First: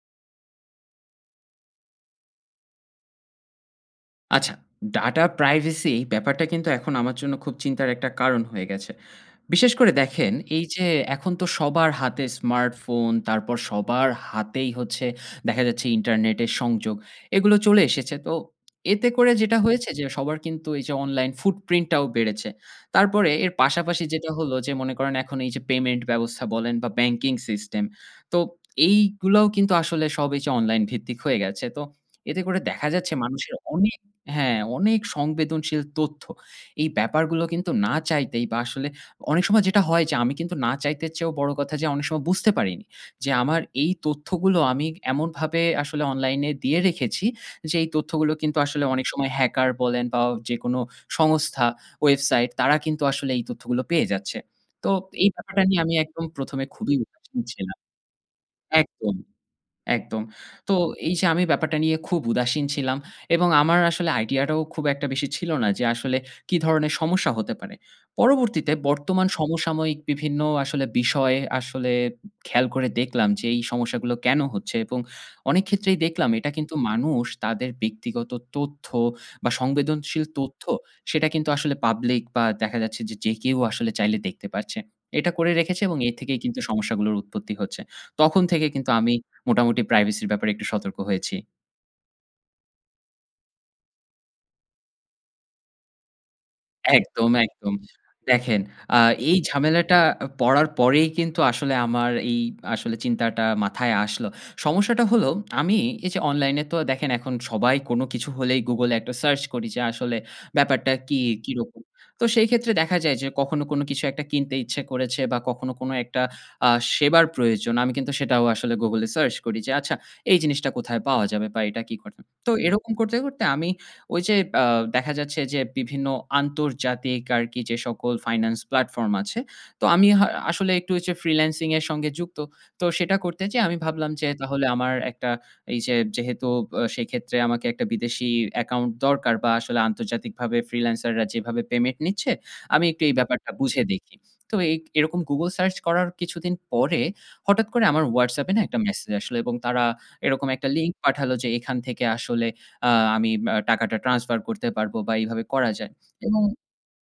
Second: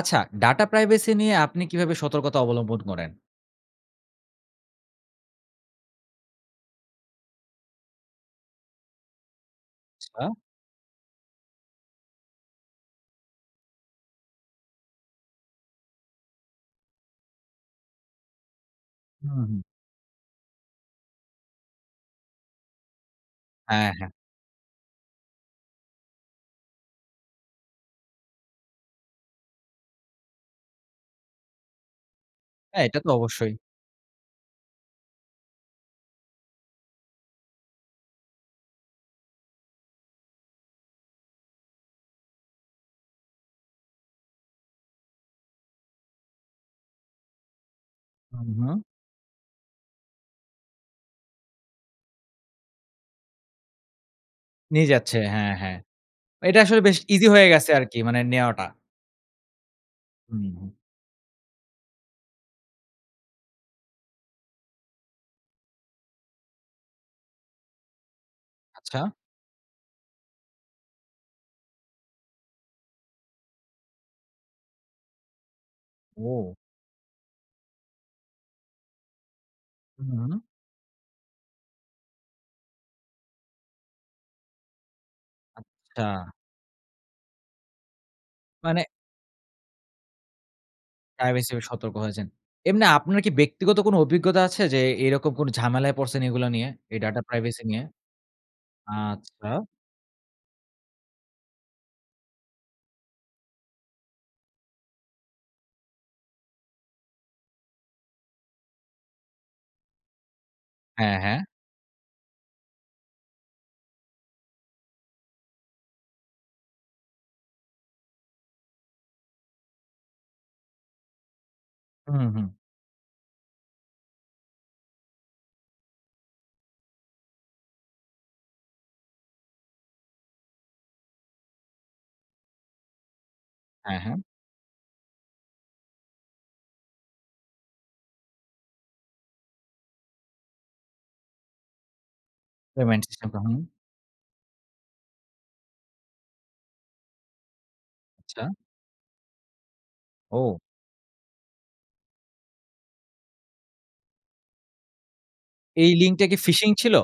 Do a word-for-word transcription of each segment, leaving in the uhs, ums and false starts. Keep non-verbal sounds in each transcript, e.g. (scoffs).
আচ্ছা data privacy নিয়ে আপনি কীভাবে সতর্কতা অবলম্বন করেন? আচ্ছা। Data privacy ব্যাপারটা কিন্তু এখন আমার জন্য খুব চিন্তার একটা কারণ হয়ে গেছে। বিশেষ করে আচ্ছা। দেখেন এই যে এখন তো সবার হাতে smartphone তারপর সবার হাতেই হচ্ছে দেখা যাচ্ছে internet এর সংযোগ। এগুলো চলে এসেছে। তো এতে করে হুম, যেটা হুম। হয়েছে যে সবার কিন্তু এই যে online footprint ও বেড়েছে। তারপরে এর হ্যাঁ, পাশাপাশি হ্যাঁ। যেটা হলো যে মনে করেন এখন এই যে payment ব্যবস্থা বলেন বা banking system তো এইগুলাও কিন্তু আসলে সব এই যে online ভিত্তিক হয়ে গেছে। তো এতে করে হ্যাঁ, দেখা এটা তো যাচ্ছে অবশ্যই। মানুষের অনেক হ্যাঁ অনেক সংবেদনশীল তথ্য এই ব্যাপারগুলো কিন্তু না চাইতেই বা আসলে অনেক সময় যেটা হয় যে আমি কিন্তু না চাইতের চেয়েও বড়ো কথা যে অনেক সময় বুঝতে পারিনি। যে আমার এই তথ্যগুলো আমি ক এমনভাবে আসলে online এ দিয়ে রেখেছি যে এই তথ্যগুলো হুম, কিন্তু হুম। আসলে অনেক সময় hacker বলেন বা অ যেকোনো সংস্থা, website তারা কিন্তু আসলে এই তথ্যগুলো পেয়ে যাচ্ছে। নিয়ে তো যাচ্ছে। এই হ্যাঁ, ব্যাপারটা হ্যাঁ। নিয়ে আমি একদম তো প্রথম এইটা এ আসলে খুবই বেশ easy উদাসীন হয়ে গেছে ছিলাম আরকি মানে নেওয়াটা। একদম, একদম। হুম, হুম। তো এই যে আমি ব্যাপারটা নিয়ে খুব উদাসীন ছিলাম এবং আমার আসলে idea টা ও খুব একটা বেশি ছিল না। যে আসলে কী ধরনের সমস্যা হতে পারে? পরবর্তীতে আচ্ছা। বর্তমান সমসাময়িক বিভিন্ন আসলে বিষয় আসলে খেয়াল করে দেখলাম যে এই সমস্যাগুলো কেন হচ্ছে? এবং অনেক ক্ষেত্রেই দেখলাম এটা ও! কিন্তু মানুষ তাদের ব্যক্তিগত তথ্য বা উম, সংবেদনশীল হুম। তথ্য সেটা কিন্তু আসলে public বা দেখা যাচ্ছে যে, যে কেউ আসলে চাইলে দেখতে পারছে। এইটা করে রেখেছে এবং এর আচ্ছা। থেকেই কিন্তু সমস্যাগুলোর উৎপত্তি হচ্ছে। তখন থেকে মানে কিন্তু আমি মোটামুটি privacy এর ব্যাপারে একটু সতর্ক হয়েছি। Privacy এর ব্যাপারে সতর্ক হয়েছেন। এমনি আপনার কি ব্যক্তিগত কোনো অভিজ্ঞতা আছে যে এ এইরকম কোন ঝামেলায় পড়ছেন এইগুলা নিয়ে? এই data একদম, privacy একদম। নিয়ে? দেখেন আ এই আচ্ছা। ঝামেলাটা পড়ার পরেই কিন্তু আসলে আমার এই আসলে চিন্তাটা মাথায় আসলো। সমস্যাটা হলো আমি এই যে online এ তো দেখেন এখন সবাই কোন কিছু হলেই Google এ একটা search করি যে আসলে ব্যাপারটা হ্যাঁ, কি হ্যাঁ। কিরকম? তো সেই ক্ষেত্রে দেখা যায় যে কখনো কোনো কিছু একটা কিনতে ইচ্ছে করেছে বা কখনো কোনো একটা আ সেবার প্রয়োজন। আমি কিন্তু সেটাও আসলে Google এ search করি যে আচ্ছা এই জিনিসটা কোথায় পাওয়া যাবে বা এটা কী ঘটে? হুম, হুম। তো এরকম করতে, করতে আমি ওই যে আ দেখা যাচ্ছে যে বিভিন্ন আন্তর্জা‌তিক আরকি যে সকল finance platform আছে। তো আমি হা আসলে একটু এই যে freelancing এর সঙ্গে যুক্ত। তো সেটা করতে যেয়ে আমি হ্যাঁ, ভাবলাম হ্যাঁ। যে তাহলে আমার একটা এই যে যেহেতু ব সেইক্ষেত্রে আমাকে একটা বিদেশি account দরকার বা আসলে আন্তর্জাতিকভাবে freelancer রা যেভাবে payment নিচ্ছে আমি Payment একটু এই system টা ব্যাপারটা হুম। বুঝে দেখি। তো এই এরকম Google search করার কিছুদিন পরে হঠাৎ করে আমার আচ্ছা। WhatsApp এ না একটা message আসলো এবং তারা এরকম ও। একটা link পাঠালো যে এখান থেকে আসলে আ আমি ম টাকাটা transfer করতে পারব বা এইভাবে করা এই যায় link টা কি এবং fishing ছিল?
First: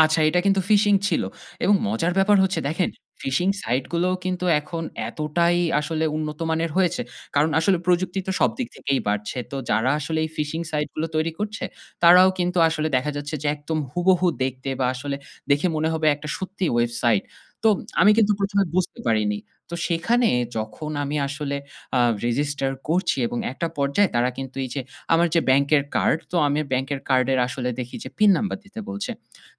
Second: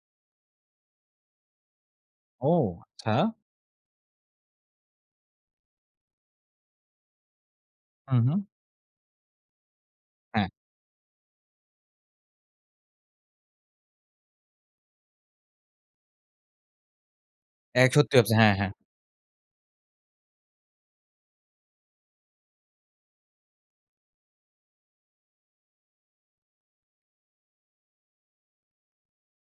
আচ্ছা এটা কিন্তু phishing ছিল, এবং মজার ব্যাপার ও হচ্ছে দেখেন। আচ্ছা! phishing সাইট গুলোও কিন্তু এখন এতটাই আসলে উন্নত মানের হয়েছে, কারন আসলে প্রযুক্তি হুম, তো হুম। সবদিক থেকেই বাড়ছে। তো যারা আসলে এই হ্যাঁ। phishing সাইট গুলো তৈরি করছে, তারাও কিন্তু আসলে দেখা যাচ্ছে যে একদম হুবহু দেখতে, বা আসলে দেখে মনে হবে একটা সত্যি ওয়েবসাইট। তো এ (smacks lips) আমি সত্যি কিন্তু ওয়েবসা হ্যাঁ, প্রথম এ হ্যাঁ। বুঝতে পারিনি। তো সেখানে যখন আমি আসলে আ রেজিস্টার করছি, এবং একটা পর্যায়ে তারা কিন্তু এই যে আমার যে ব্যাংকের কার্ড, তো আমি ব্যাংকের কার্ডের আসলে দেখি যে পিন নাম্বার দিতে বলছে।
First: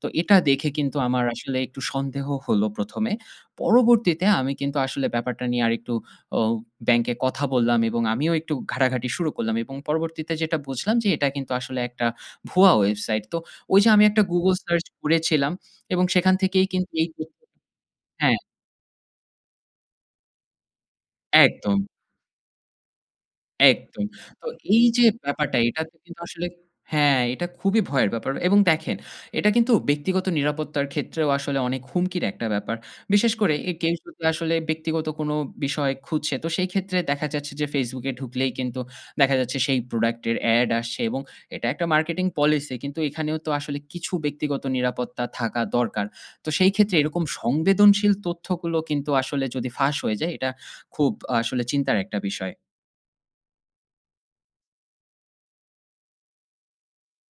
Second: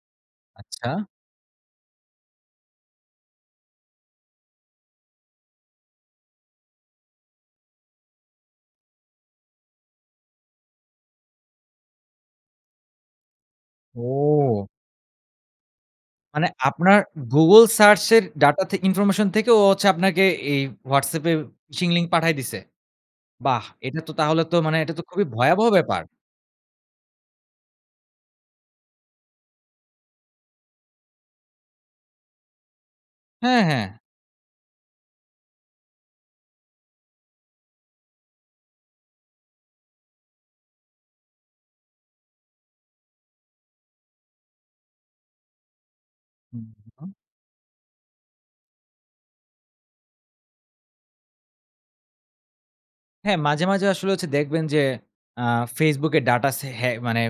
তো এটা দেখে আচ্ছা। কিন্তু আমার আসলে একটু সন্দেহ হলো প্রথম এ। পরবর্তীতে, আমি কিন্তু আসলে ব্যাপারটা নিয়ে আরেকটু অ ব্যাংকে কথা বললাম এবং আমিও একটু ঘাটাঘাটি শুরু করলাম। এবং পরবর্তীতে যেটা বুঝলাম যে এটা কিন্তু আসলে একটা ভুয়া ওয়েবসাইট। তো ওই যে আমি একটা Google ও! সার্চ করেছিলাম এবং সেখান মানে থেকেই কিন্তু আপনার (unintelligible) Google সার্চ এর হ্যাঁ। ডাটা থে ইনফরমেশন থেকে ও হচ্ছে আপনাকে এই WhatsApp এ একদম। phishing link পাঠায় দিছে? বাহ! এটা একদম, তো তাহলে তো তো মানে এই এটা তো যে খুবই ব্যাপারটা ভয়াবহ এটাতে ব্যাপার! কিন্তু আসলে হ্যাঁ। এটা খুবই ভয়ের ব্যাপার এবং দেখেন এটা কিন্তু ব্যক্তিগত নিরাপত্তার ক্ষেত্রেও আসলে অনেক হুমকির একটা ব্যাপার। বিশেষ করে হ্যাঁ, এ হ্যাঁ! কেউ যদি আসলে ব্যক্তিগত কোনো বিষয় খুঁজছে, তো সেই ক্ষেত্রে দেখা যাচ্ছে যে Facebook এ ঢুকলেই কিন্তু দেখা যাচ্ছে, সেই প্রোডাক্ট এর এড আসছে এবং এটা একটা marketing policy কিন্তু এইখানেও তো আসলে কিছু ব্যক্তিগত নিরাপত্তা থাকা দরকার। তো সেই ক্ষেত্রে (unintelligible) এরকম সংবেদনশীল তথ্যগুলো কিন্তু আসলে যদি ফাঁস হয়ে যায় এটা খুব আসলে চিন্তার একটা বিষয়। হ্যাঁ। মাঝে, মাঝে আসলে হচ্ছে দেখবেন যে, আ Facebook এ ডাটা সে হ্যাঁ, মানে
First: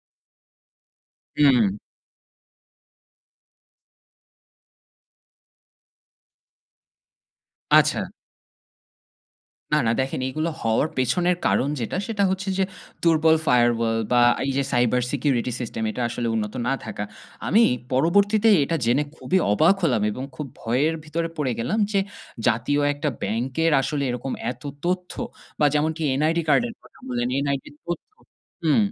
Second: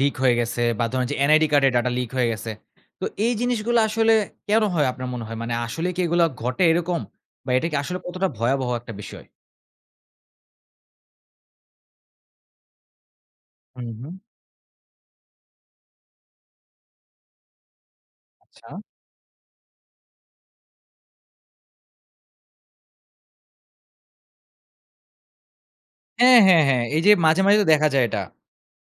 লিক হয়ে গেছে বা, ধরুন যে NID হুম। কার্ডের ডাটা লিক হয়ে গেছে। তো এই জিনিসগুলা আসলে কেন হয় আপনার মনে হয়? মানে আসলে কি এগুলো ঘটে এরকম বা এটা কি আসলে আচ্ছা। কতটা ভয়াবহ এক টা বিষয়? না, না, দেখেন এগুলো হওয়ার পেছনের কারণ যেটা, সেটা হচ্ছে যে দুর্বল হুম, Firewall হুম। বা এই যে Cyber Security System এটা আসলে উন্নত না থাকা। আমি পরবর্তীতে এটা আচ্ছা। জেনে খুবই অবাক হলাম এবং খুব ভয়ের ভিতরে পড়ে গেলাম যে, জাতীয় এক টা ব্যাংকের আসলে এরকম এত তথ্য বা যেমন টি হ্যাঁ, NID হ্যাঁ, কার্ডের হ্যাঁ। কথা এই যে বললেন মাঝে, মাঝে তো NID র দেখা যায় তথ্য এটা। হুম।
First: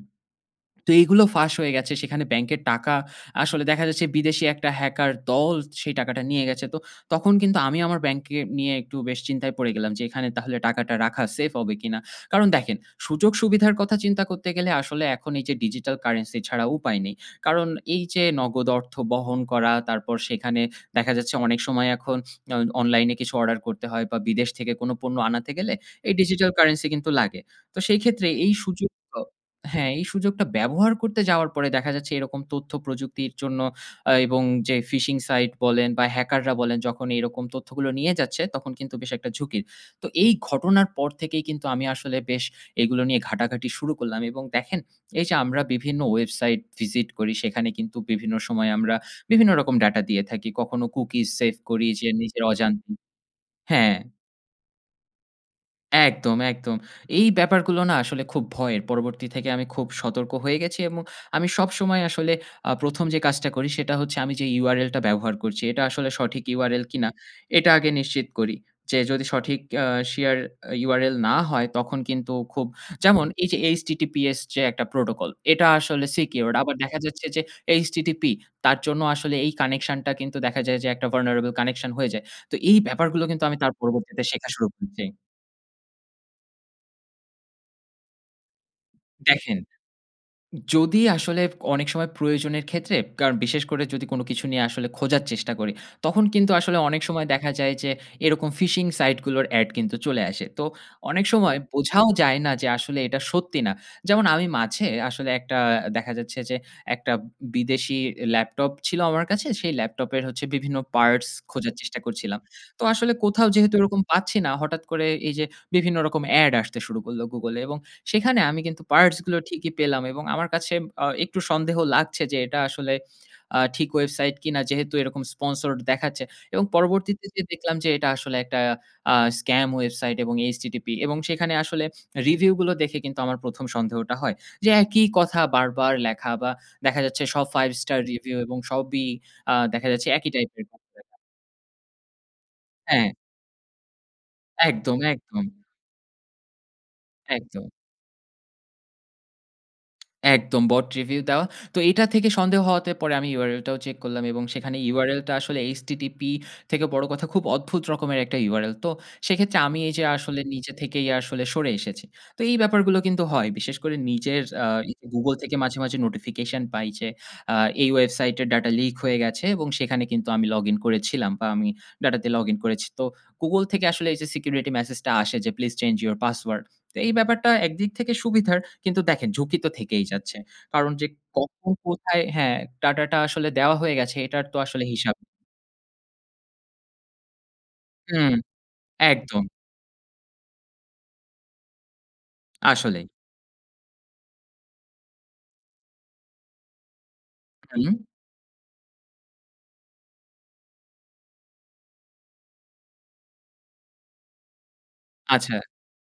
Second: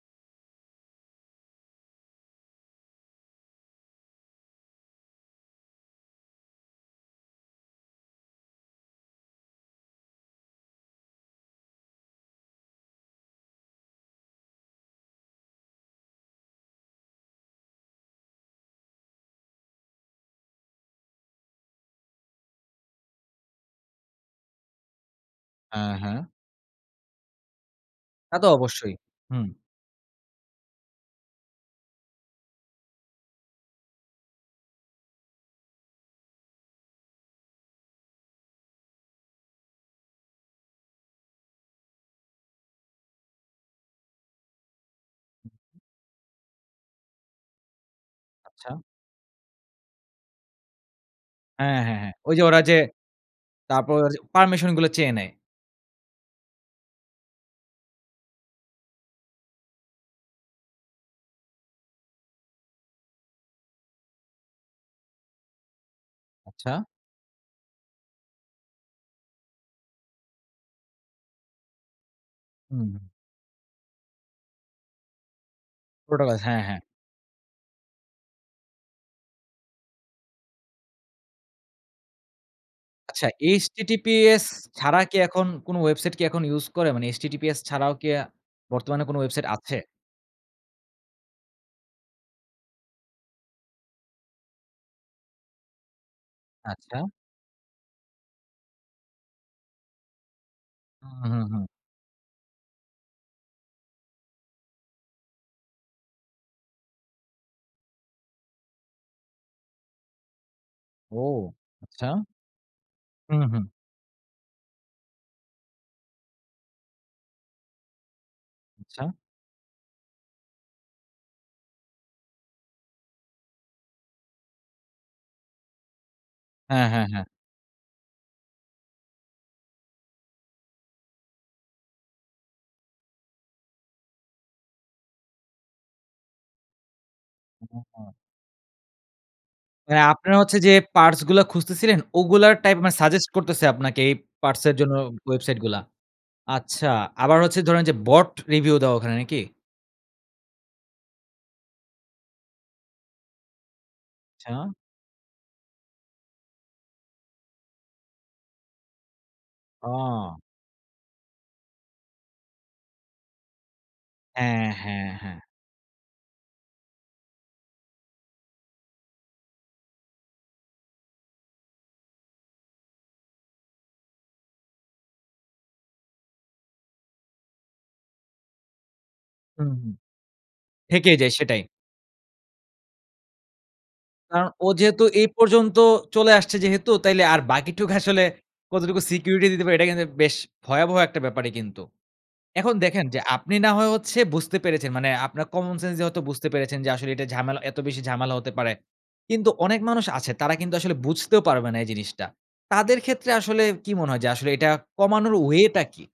(swallows) তো এগুলো ফাঁস হয়ে গেছে। সেখানে ব্যাংকের টাকা আসলে দেখা যাচ্ছে বিদেশি এক টা হ্যাকার দল সেই টাকাটা নিয়ে গেছে। তো তখন কিন্তু আমি আমার ব্যাংককে নিয়ে একটু বেশ চিন্তায় পড়ে গেলাম যে, এখানে তাহলে টাকাটা রাখা সেফ হবে কি না? কারণ দেখেন, সুযোগ-সুবিধার কথা চিন্তা করতে গেলে আসলে এখন এই যে, digital currency ছাড়া উপায় নেই। কারণ এই যে নগদ অর্থ বহন করা তারপর সেখানে দেখা যাচ্ছে অনেক সময় এখন অ অনলাইনে কিছু অর্ডার করতে হয় বা বিদেশ থেকে কোন পণ্য আনাতে গেলে আ এই হ্যাঁ। digital currency কিন্তু লাগে। তো সেই ক্ষেত্রে তা তো এই সুযোগ অবশ্যই। আ হুম। হ্যাঁ, এই সুযোগটা ব্যবহার করতে যাওয়ার পরে দেখা যাচ্ছে এরকম তথ্য প্রযুক্তির জন্য আ এবং যে phishing site বলেন বা হ্যাকাররা বলেন যখনই এরকম তথ্যগুলো নিয়ে যাচ্ছে। তখন কিন্তু বেশ এক টা ঝুঁকির। তো এই ঘটনার পর থেকেই কিন্তু আমি আসলে বেশ এগুলো নিয়ে ঘাটাঘাটি শুরু করলাম এবং দেখেন এই যে, আমরা বিভিন্ন ওয়েবসাইট ভিসিট করি সেখানে কিন্তু বিভিন্ন সময় আচ্ছা। আমরা বিভিন্ন রকম ডাটা দিয়ে থাকি। কখনো cookies সেভ হ্যাঁ, করি হ্যাঁ, যে, হ্যাঁ। ঐযে নিজের ওরা যে অজান্তে হ্যাঁ। তারপর, পারমিশনগুলা চেয়ে নেয়। একদম, একদম! এই ব্যাপারগুলো না আসলে খুব ভয়ের। পরবর্তী থেকে আমি খুব সতর্ক হয়ে গেছি এবং আমি সবসময় আসলে আ প্রথম যে কাজটা করি, সেটা হচ্ছে আমি যে URL টা ব্যবহার করছি। এটা আসলে সঠিক আচ্ছা। URL কিনা এটা আগে নিশ্চিত করি। যে যদি সঠিক আ শেয়ার আ URL না হয় তখন কিন্তু খুব হুম। যেমন এই যে HTTPS যে একটা প্রোটোকল। এটা আসলে প্রোটোকল, secured হ্যাঁ, আবার হ্যাঁ। দেখা যাচ্ছে যে HTTP তার জন্য আসলে এই কানেকশন টা কিন্তু দেখা যায় যে একটা vulnerable connection হয়ে যায়। তো এই ব্যাপারগুলো আচ্ছা কিন্তু আমি তার পরবর্তীতে HTTPS শেখা শুরু ছাড়া করছি কি এখন কোন ওয়েবসাইট কি এখন ইউজ করে? মানে HTTPS ছাড়াও কি আ বর্তমানে কোন ওয়েবসাইট দেখেন, আছে? যদি আসলে অনেক সময় প্রয়োজনের ক্ষেত্রে কারন বিশেষ করে যদি কোন কিছু নিয়ে আসলে খোঁজার চেষ্টা করি, তখন কিন্তু আসলে অনেক আচ্ছা। সময় দেখা যায় যে এরকম phishing site গুলোর এড কিন্তু চলে আসে। তো হুম, অনেক হুম, সময় হুম। বোঝাও যায় না যে আসলে এটা সত্যি না। যেমন আমি মাঝে আসলে একটা দেখা যাচ্ছে যে একটা বিদেশি ল্যাপটপ ছিল আমার কাছে। সেই ল্যাপটপের হচ্ছে বিভিন্ন ও! পার্টস খোঁজার চেষ্টা আচ্ছা। করছিলাম। তো আসলে হু, কোথাও হু। যেহেতু এরকম পাচ্ছি না হঠাৎ করে এই যে বিভিন্ন রকম এড আসতে শুরু করল Google এ, এবং সেখানে আমি কিন্তু আচ্ছা। পার্টস গুলো ঠিকই পেলাম। এবং আমার কাছে আ একটু সন্দেহ লাগছে যে এটা আসলে আ ঠিক ওয়েবসাইট কিনা যেহেতু এরকম sponsored দেখাচ্ছে। এবং হ্যাঁ, হ্যাঁ, পরবর্তীতে হ্যাঁ। যে দেখলাম যে এটা আসলে একটা আ স্কাম ওয়েবসাইট এবং HTTP এবং সেখানে আসলে রিভিউ গুলো দেখে কিন্তু আমার প্রথম সন্দেহটা হয়। যে একই কথা বারবার লেখা বা দেখা যাচ্ছে সব ফাইভ স্টার ওহ! রিভিউ এবং সবই আ দেখা মানে যাচ্ছে একই আপনার হচ্ছে টাইপের যে (unintelligible) পার্টস গুলো খুঁজতেছিলেন, ওগুলার টাইপ মানে হ্যাঁ। সাজেস্ট করতেছে আপনাকে এই পার্টস এর জন্য একদম, একদম! ওয়েবসাইট গুলা। আচ্ছা! আবার হচ্ছে একদম। ধরেন যে bot review দেওয়া ওখানে নাকি? একদম bot review দেওয়া। তো এটা থেকে সন্দেহ হওয়াতে পরে আমি URL টাও check করলাম এবং আচ্ছা। সেখানে URL টা আসলে H-T-T-P থেকে বড় কথা খুব অদ্ভুত রকমের একটা URL, তো সেক্ষেত্রে আমি এই যে আসলে অ নিজে থেকেই আসলে সরে এসেছি। তো এই ব্যাপারগুলো কিন্তু হয়। বিশেষ করে নিজের আ হ্যাঁ, ই হ্যাঁ, Google হ্যাঁ। থেকে মাঝে, মাঝে notification পাই যে আ এই website এর data leak হয়ে গেছে এবং সেখানে কিন্তু আমি login করেছিলাম বা আমি data তে login করেছি। তো Google থেকে আসলে এই যে security message টা আসে যে please change your password. তো এই ব্যাপারটা একদিক থেকে সুবিধার, কিন্তু দেখেন ঝুঁকি তো হুম, হুম। থেকেই যাচ্ছে। কারণ যে থেকেই যায়, সেটাই। কখন কোথায় হ্যাঁ, data টা আসলে দেওয়া হয়ে গেছে আ এটার তো ও আসলে যেহেতু হিসাব এই পর্যন্ত চলে আসছে যেহেতু, তাইলে আর বাকিটুকু আসলে হুম। (scoffs) কতটুকু একদম। security দিতে পারে এটা কিন্তু বেশ ভয়াবহ একটা ব্যাপারই কিন্তু। এখন দেখেন আসলেই। যে, আপনি না হয় হচ্ছে বুঝতে পেরেছেন। মানে আপনার common sense দিয়ে হয়তো বুঝতে পেরেছেন যে, আসলে এটা ঝামেলা এত হুম। বেশি ঝামেলা হতে পারে কিন্তু অনেক মানুষ আছে তারা কিন্তু আসলে বুঝতেও পারবে না এই জিনিসটা। তাদের ক্ষেত্রে আসলে কী মনে হয় যে আসলে এটা কমানোর আচ্ছা। way টা কী?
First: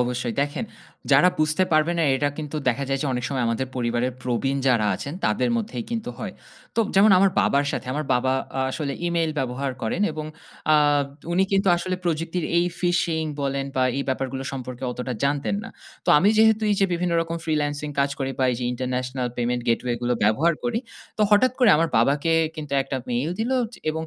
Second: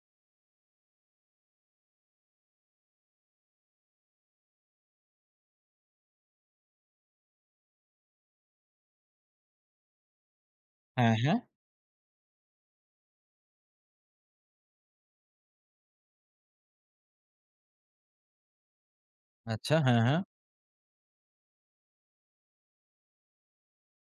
অবশ্যই। দেখেন যারা বুঝতে পারবে না এটা কিন্তু দেখা যায় যে, অনেক সময় আমাদের পরিবারের প্রবীণ যারা আছেন তাদের মধ্যেই কিন্তু হয়। তো যেমন আমার বাবার সাথে আমার বাবা আ আসলে email ব্যবহার করেন এবং আ হ্যাঁ, হ্যাঁ। উনি কিন্তু আসলে প্রযুক্তির এই fishing বলেন বা এই ব্যাপারগুলো সম্পর্কে অতটা জানতেন না। তো আমি যেহেতু এই যে বিভিন্ন রকম freelancing কাজ করি বা এই যে international payment আচ্ছা। gateway হ্যাঁ, গুলো হ্যাঁ। ব্যবহার করি। তো হঠাৎ করে আমার বাবাকে কিন্তু একটা mail দিলো এবং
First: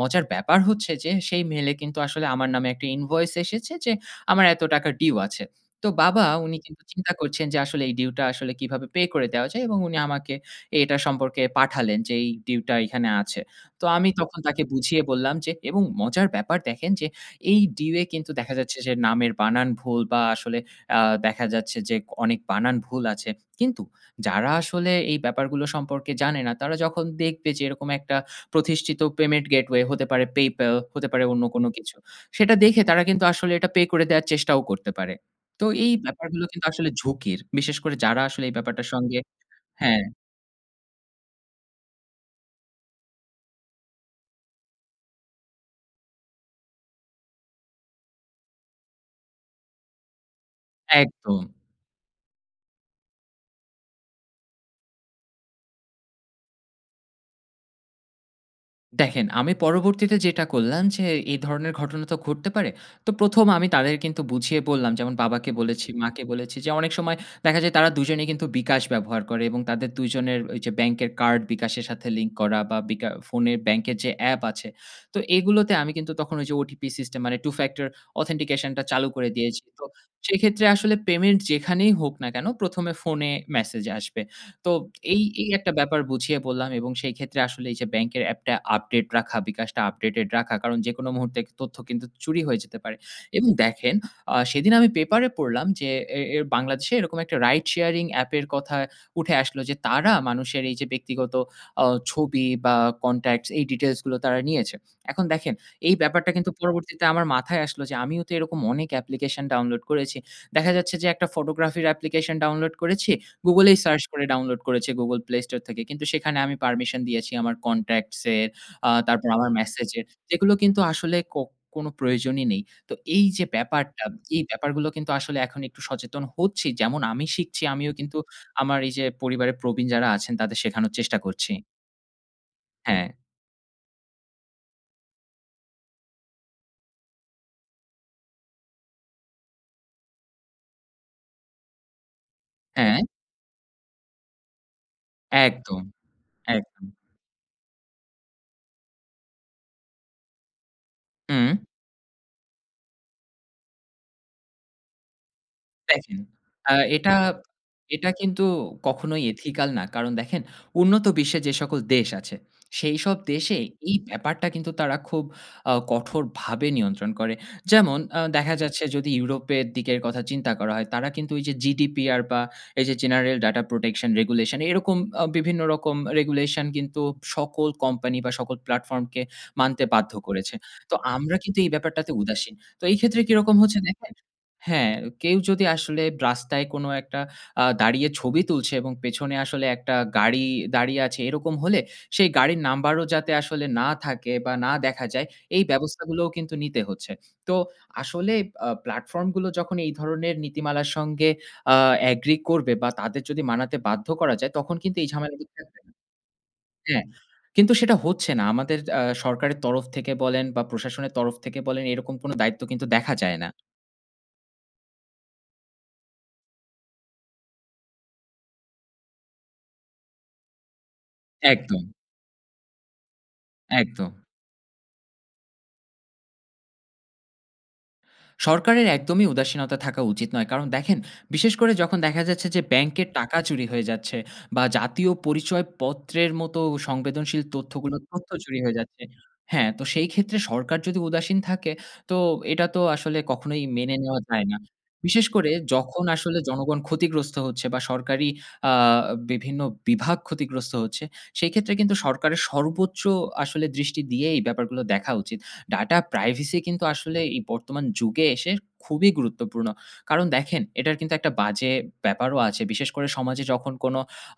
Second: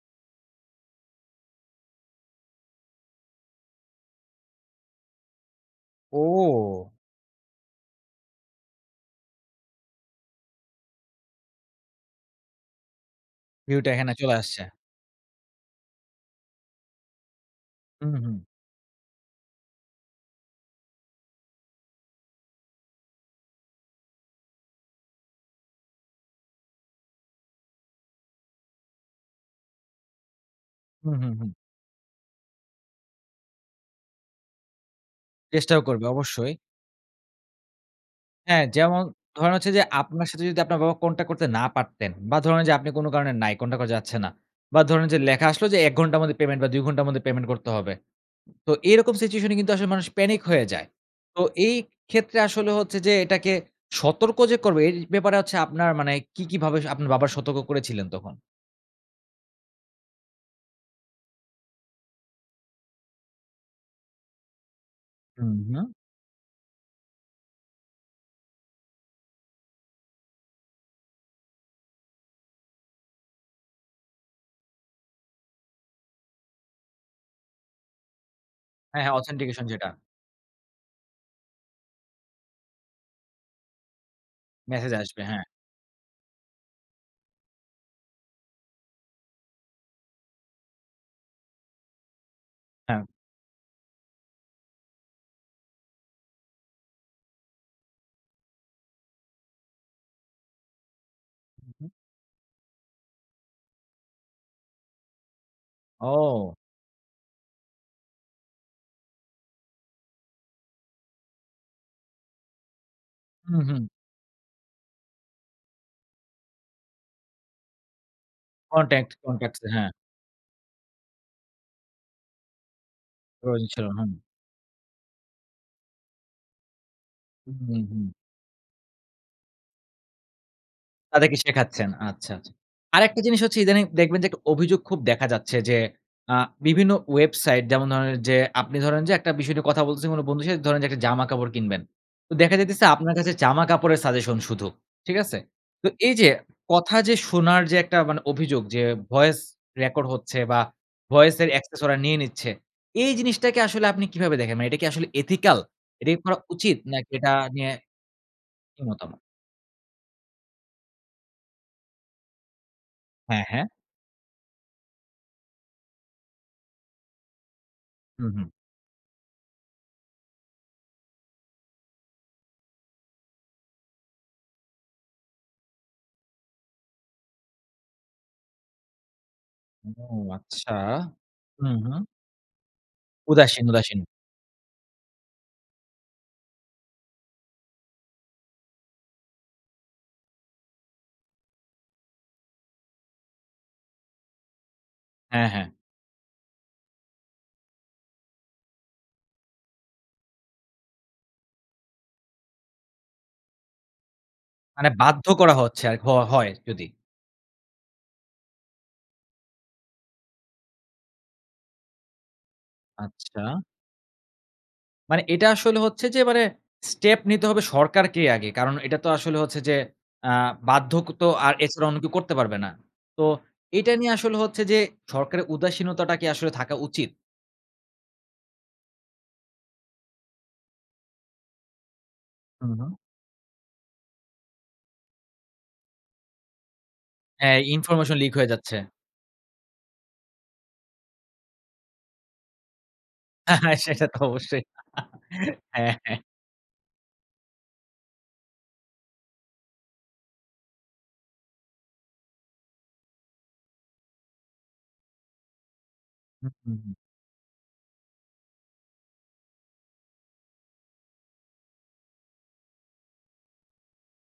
মজার ব্যাপার হচ্ছে যে, সেই mail এ কিন্তু আসলে আমার নামে একটা invoice এসেছে যে আমার এত টাকার due আছে। তো বাবা উনি কিন্তু ও! চিন্তা করছেন যে আসলে এই due টা আসলে কীভাবে pay করে দেওয়া যায় এবং উনি আমাকে এটা সম্পর্কে পাঠালেন যে এই due টা এখানে আছে। view তো টা আমি এখানে চলে তখন আসছে। তাকে বুঝিয়ে বললাম যে এবং মজার ব্যাপার দেখেন যে, এই due এ হুম, কিন্তু হুম। দেখা যাচ্ছে যে নামের বানান ভুল বা আসলে আ দেখা যাচ্ছে যে অনেক বানান ভুল আছে কিন্তু যারা আসলে এই ব্যাপারগুলো সম্পর্কে জানে না। তারা যখন দেখবে যে এরকম একটা প্রতিষ্ঠিত payment gateway হতে পারে PayPal হতে হুম, পারে হুম, অন্য হুম। কোন কিছু। সেটা দেখে তারা কিন্তু আসলে এটা pay করে দেওয়ার চেষ্টাও করতে পারে। তো চেষ্টাও এই করবে। ব্যাপারগুলো অবশ্যই। কিন্তু আসলে ঝুঁকির। বিশেষ করে যারা আসলে এই হ্যাঁ। ব্যাপারটার যেমন সঙ্গে ধরেন হচ্ছে যে, হ্যাঁ। আপনার সাথে যদি আপনার বাবা contact করতে না পারতেন। বা ধরেন যে আপনি কোন কারণে নাই contact করা যাচ্ছে না বা ধরুন যে লেখা আসলো যে এক ঘন্টার মধ্যে payment বা দুই ঘন্টার মধ্যে payment করতে হবে। তো এরকম situation এ কিন্তু আসলে মানুষ panic হয়ে যায়। তো একদম। এই ক্ষেত্রে আসলে হচ্ছে যে, এটাকে সতর্ক যে করবে এই ব্যাপারে হচ্ছে আপনার মানে কী, কী ভাবে আপনার বাবাকে সতর্ক করেছিলেন তখন? দেখেন আমি পরবর্তীতে যেটা করলাম যে, এই ধরনের ঘটনা তো ঘটতে পারে, তো প্রথম আমি তাদের কিন্তু বুঝিয়ে বললাম। যেমন বাবাকে হুম, বলেছি, হুম। মাকে বলেছি যে, অনেক সময় দেখা যায় তারা দুজনেই কিন্তু bKash ব্যবহার করে এবং তাদের দুজনের ওইযে ব্যাংকের কার্ড bKash এর সাথে লিঙ্ক করা বা বিকা ফোনে ব্যাংকের যে অ্যাপ আছে। তো এগুলোতে আমি কিন্তু তখন ওইযে OTP system মানে Two-factor authentication টা হ্যাঁ চালু করে দিয়েছি। authentication তো যেটা। সেইক্ষেত্রে আসলে পেমেন্ট যেখানেই হোক না কেন, প্রথম এ ফোনে মেসেজে আসবে। তো মেসেজ এই, আসবে, হ্যাঁ। এই একটা ব্যাপার বুঝিয়ে বললাম এবং সেইক্ষেত্রে আসলে এই যে ব্যাংকের অ্যাপটা আপডেট রাখা, bKash টা আপডেটেড রাখা, কারণ যেকোনো মুহূর্তে তথ্য কিন্তু চুরি হয়ে যেতে পারে। হ্যাঁ। এবং দেখেন আ সেদিন আমি পেপারে পড়লাম যে এ এর বাংলাদেশে এরকম একটা রাইড শেয়ারিং অ্যাপের কথা উঠে আসলো, যে তারা মানুষের এই যে ব্যক্তিগত উম অ হুম। ছবি বা কনট্যাক্টস এই ডিটেইলস গুলো তারা নিয়েছে। এখন দেখেন, এই ব্যাপারটা কিন্তু ও! পরবর্তীতে আমার মাথায় আসলো যে আমিও তো এরকম অনেক অ্যাপ্লিকেশন ডাউনলোড করেছি। দেখা যাচ্ছে যে একটা ফটোগ্রাফির অ্যাপ্লিকেশন ডাউনলোড করেছি। উম Google এই হুম। সার্চ করে ডাউনলোড করেছি, Google Play Store থেকে, কিন্তু সেখানে আমি পারমিশন দিয়েছি আমার কনট্যাক্টস এর, আ কনট্যাক্ট, তারপর আমার কনট্যাক্টস এ। হ্যাঁ। মেসেজের যেগুলো কিন্তু আসলে কো কোন প্রয়োজনই নেই। তো এই যে প্রয়োজন ছিল, ব্যাপারটা, হুম। এই ব্যাপারগুলো কিন্তু আসলে এখন একটু সচেতন হচ্ছি। যেমন আমি উম শিখছি আমিও মহুম। কিন্তু আমার এই যে পরিবারের প্রবীণ যারা আছেন তাদের শেখানোর চেষ্টা তাদেরকে করছি। শেখাচ্ছেন আচ্ছা, আচ্ছা। হ্যাঁ। আরেকটা জিনিস হচ্ছে ইদানিং দেখবেন যে একটু অভিযোগ খুব দেখা যাচ্ছে যে আ বিভিন্ন ওয়েবসাইট যেমন ধরেন যে, আপনি ধরেন যে একটা বিষয় নিয়ে কথা বলতেছে কোনো বন্ধুর সাথে, ধরেন যে একটা জামা-কাপড় কিনবেন। তো দেখা যাইতেসে হ্যাঁ? আপনার কাছে জামা কাপড়ের সাজেশন শুধু, ঠিক আছে? একদম, তো এই যে একদম। কথা যে শোনার যে একটা মানে অভিযোগ, যে voice record হচ্ছে বা ভয়েস এর হুম। access ওরা নিয়ে নিচ্ছে। এই জিনিসটাকে আসলে আপনি কিভাবে দেখেন? মানে এটা কি আসলে ethical? এটা দেখেন কি করা আ উচিত? নাকি এটা এটা নিয়ে এটা কিন্তু কি মতামত? কখনোই ethical না। কারণ দেখেন উন্নত বিশ্বে যেসকল দেশ আছে, সেইসব হ্যাঁ, দেশে হ্যাঁ। এই ব্যাপারটা কিন্তু তারা খুব আ কঠোরভাবে নিয়ন্ত্রণ করে। যেমন আ উম হুম। দেখা যাচ্ছে যদি ইউরোপের দিকের কথা চিন্তা করা হয়, তারা কিন্তু ওইযে GDPR বা এই যে General Data Protection Regulation এরকম অ বিভিন্ন রকম regulation কিন্তু সকল কোম্পানি বা সকল প্লাটফর্মকে মানতে ও বাধ্য করেছে। আচ্ছা! তো আমরা কিন্তু এই উম হুম। ব্যাপারটাতে উদাসীন। তো এই ক্ষেত্রে কিরকম উদাসীন, হচ্ছে উদাসীন। দেখেন হ্যাঁ, কেউ যদি আসলে রাস্তায় কোন একটা আ দাঁড়িয়ে ছবি তুলছে এবং পেছনে আসলে একটা গাড়ি দাঁড়িয়ে আছে এরকম হলে সেই গাড়ির নাম্বারও যাতে আসলে না থাকে বা না দেখা যায় হ্যাঁ, এই হ্যাঁ। ব্যবস্থাগুলোও কিন্তু নিতে হচ্ছে। তো আসলে আ প্লাটফর্ম গুলো যখন এই ধরনের নীতিমালার সঙ্গে আ এগ্রি করবে বা তাদের যদি মানাতে বাধ্য করা যায়, তখন মানে কিন্তু এই বাধ্য ঝামেলাটি করা হচ্ছে (unintelligible) এক হ হয় যদি। হ্যাঁ, কিন্তু সেটা হচ্ছে না আমাদের য আ সরকারের তরফ থেকে বলেন বা প্রশাসনের তরফ থেকে বলেন এরকম কোন দায়িত্ব কিন্তু দেখা যায় না। আচ্ছা? মানে এটা আসলে হচ্ছে যে, মানে স্টেপ নিতে হবে সরকারকেই আগে। কারণ এটা তো আসলে হচ্ছে যে আ বাধ্যকোতো আর এছাড়া একদম। অন্য কেউ করতে পারবে না। তো এইটা একদম। নিয়ে আসলে হচ্ছে যে সরকারের উদাসীনতাটা কি আসলে থাকা উচিত? সরকারের একদমই উদাসীনতা থাকা উচিত নয়। কারণ দেখেন, বিশেষ করে যখন দেখা যাচ্ছে যে হু, হুম। ব্যাংকের টাকা চুরি হয়ে যাচ্ছে বা, জাতীয় পরিচয় পত্রের মতো ও সংবেদনশীল হ্যাঁ, তথ্যগুলো ইনফরমেশন তথ্য লিক হয়ে চুরি হয়ে যাচ্ছে। যাচ্ছে। হ্যাঁ, তো সেইক্ষেত্রে সরকার যদি উদাসীন থাকে, তো এটা তো আসলে কখনোই মেনে সেটা তো নেওয়া যায় না। অবশ্যই। বিশেষ করে হ্যাঁ, যখন হ্যাঁ। আসলে জনগণ ক্ষতিগ্রস্ত হচ্ছে বা, সরকারি আ বিভিন্ন বিভাগ ক্ষতিগ্রস্ত হচ্ছে, সেইক্ষেত্রে কিন্তু সরকারের সর্বোচ্চ আসলে দৃষ্টি দিয়ে এই ব্যাপারগুলো দেখা উচিত। ডাটা হু, প্রাইভেসি হু, কিন্তু হু। আসলে এ বর্তমান যুগে এসে খুবই গুরুত্বপূর্ণ। কারণ দেখেন, এটার কিন্তু একটা বাজে ব্যাপারও আছে। বিশেষ করে সমাজে যখন কোন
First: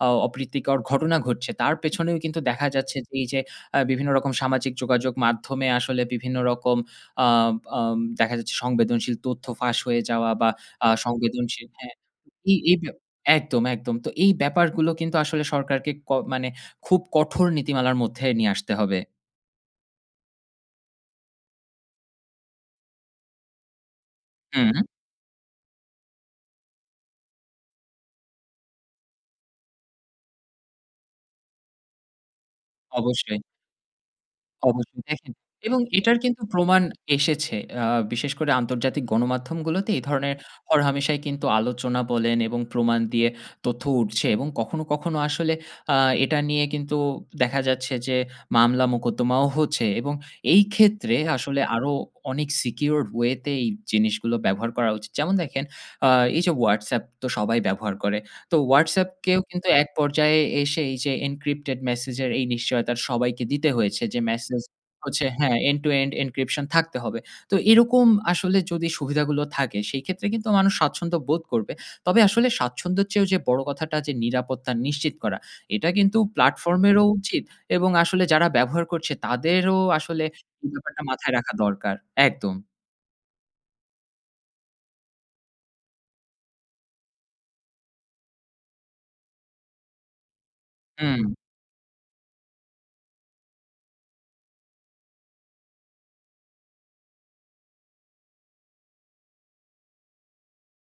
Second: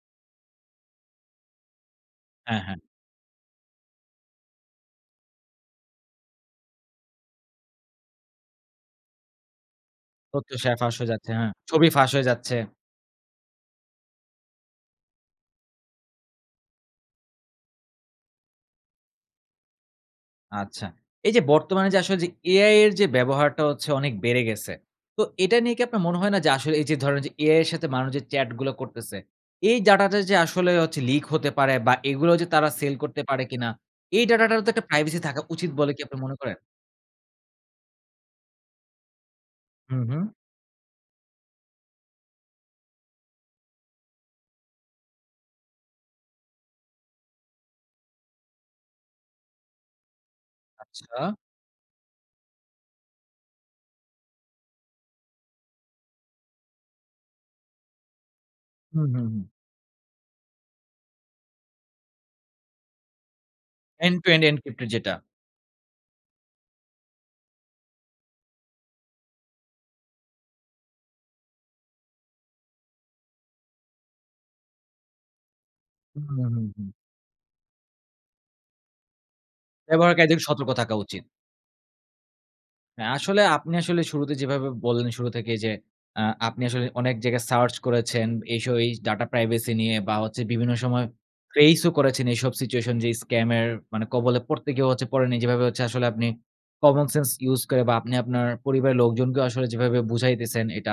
অ অপ্রীতিকর ঘটনা ঘটছে, তার পেছনেও কিন্তু হ্যাঁ, দেখা হ্যাঁ। যাচ্ছে যে এই যে আ বিভিন্ন রকম সামাজিক যোগাযোগ মাধ্যমে আসলে বিভিন্ন রকম আ বাম দেখা যাচ্ছে সংবেদনশীল তথ্য ফাঁস হয়ে যাওয়া বা, তথ্য শেয়ার আ ফাঁস হয়ে যাচ্ছে, হ্যাঁ। সংবেদনশীল ছবি হ্যাঁ, ফাঁস হয়ে যাচ্ছে। এই এই ব্যা একদম, একদম! তো এই ব্যাপারগুলো কিন্তু আসলে সরকারকে ক মানে খুব কঠোর নীতিমালার মধ্যে নিয়ে আসতে হবে। আচ্ছা, এই যে বর্তমানে যে আসলে যে AI এর যে ব্যবহারটা হচ্ছে অনেক বেড়ে গেছে। হুম। তো এটা নিয়ে কি আপনার মনে হয় না যে আসলে এই যে ধরনের যে AI এর সাথে মানুষ যে chat গুলো করতেছে এই data টা যে আসলেও হচ্ছে leak হতে পারে বা এগুলো যে তারা sale করতে অবশ্যই। পারে কিনা? এই data টারও তো একটা অবশ্যই, privacy দেখেন থাকা উচিত এবং বলে কি এটার আপনি মনে কিন্তু করেন? প্রমাণ এসেছে অ্যা বিশেষ করে আন্তর্জাতিক গণমাধ্যমগুলোতে এই হুম, হুম। ধরনের হরহামেশাই কিন্তু আলোচনা বলেন এবং প্রমাণ দিয়ে তথ্য উঠছে এবং কখনো, কখনো আসলে আ এটা নিয়ে কিন্তু দেখা যাচ্ছে যে মামলা-মোকদ্দমাও হচ্ছে। এবং এই ক্ষেত্রে আচ্ছা। আসলে আরো অনেক secured way তে এই জিনিসগুলো ব্যবহার করা উচিত। যেমন দেখেন আ এই যে WhatsApp তো সবাই ব্যবহার করে। তো হুম, WhatsApp হুম, কেও হুম। কিন্তু এক পর্যায়ে এসে এই যে encrypted message এর এই নিশ্চয়তার সবাইকে দিতে হয়েছে end যে to end message encrypted যেটা। হচ্ছে হ্যাঁ, end to end encryption থাকতে হবে। তো এরকম আসলে যদি সুবিধাগুলো থাকে সেইক্ষেত্রে কিন্তু মানুষ স্বাচ্ছন্দ্য বোধ করবে। তবে আসলে স্বাচ্ছন্দ্যের চেয়েও যে বড় কথাটা যে নিরাপত্তা নিশ্চিত করা। এটা কিন্তু হুম, হুম, হুম, platform হুম। এর ও উচিত এবং আসলে যারা ব্যবহার করছে তাদেরও আসলে ব্যবহারকারীদের এই সতর্ক থাকা ব্যাপারটা উচিত। মাথায় রাখা দরকার। একদম। অ্যা আসলে আপনি আসলে শুরুতে যেভাবে বললেন শুরু থেকেই যে অ্যা আপনি আসলে অনেক জায়গায় search করেছেন এইসব এই data privacy নিয়ে বা হচ্ছে বিভিন্ন সময় হুম। face ও করেছেন এইসব situation যে scam এর মানে কবলে পড়তে গিয়েও হচ্ছে পড়েনি। যেভাবে হচ্ছে আসলে আপনি common sense use করে বা আপনি আপনার পরিবারের লোকজনকেও আসলে যেভাবে বুঝাইতেছেন এটা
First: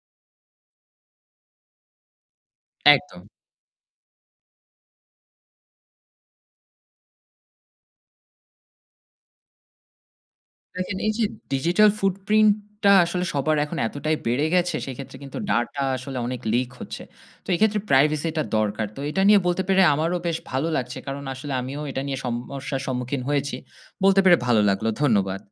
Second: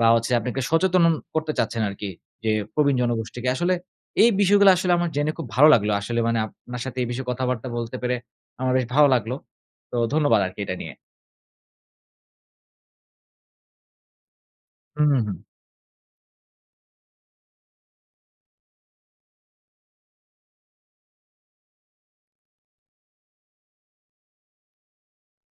বা হচ্ছে আপনি একটা সচেতনন করতে চাচ্ছেন আরকি যে প্রবীণ একদম। জনগোষ্ঠীকে। আসলে এই বিষয়গুলা আসলে আমার জেনে খুব ভালো লাগলো। আসলে মানে আপনার সাথে এই বিষয়ে কথাবার্তা বলতে পেরে আমার বেশ ভালো লাগলো। তো ধন্যবাদ আরকি এটা দেখেন নিয়ে। এই যে digital footprint টা আসলে সবার এখন এতটাই বেড়ে গেছে হুম, সেক্ষেত্রে হুম, হুম। কিন্তু data আসলে অনেক leak হচ্ছে। তো এই ক্ষেত্রে privacy টা দরকার। তো এটা নিয়ে বলতে পেরে আমারও বেশ ভালো লাগছে। কারণ আসলে আমিও এটা নিয়ে সমমস্যার সম্মুখীন হয়েছি। বলতে পেরে ভালো লাগল। ধন্যবাদ।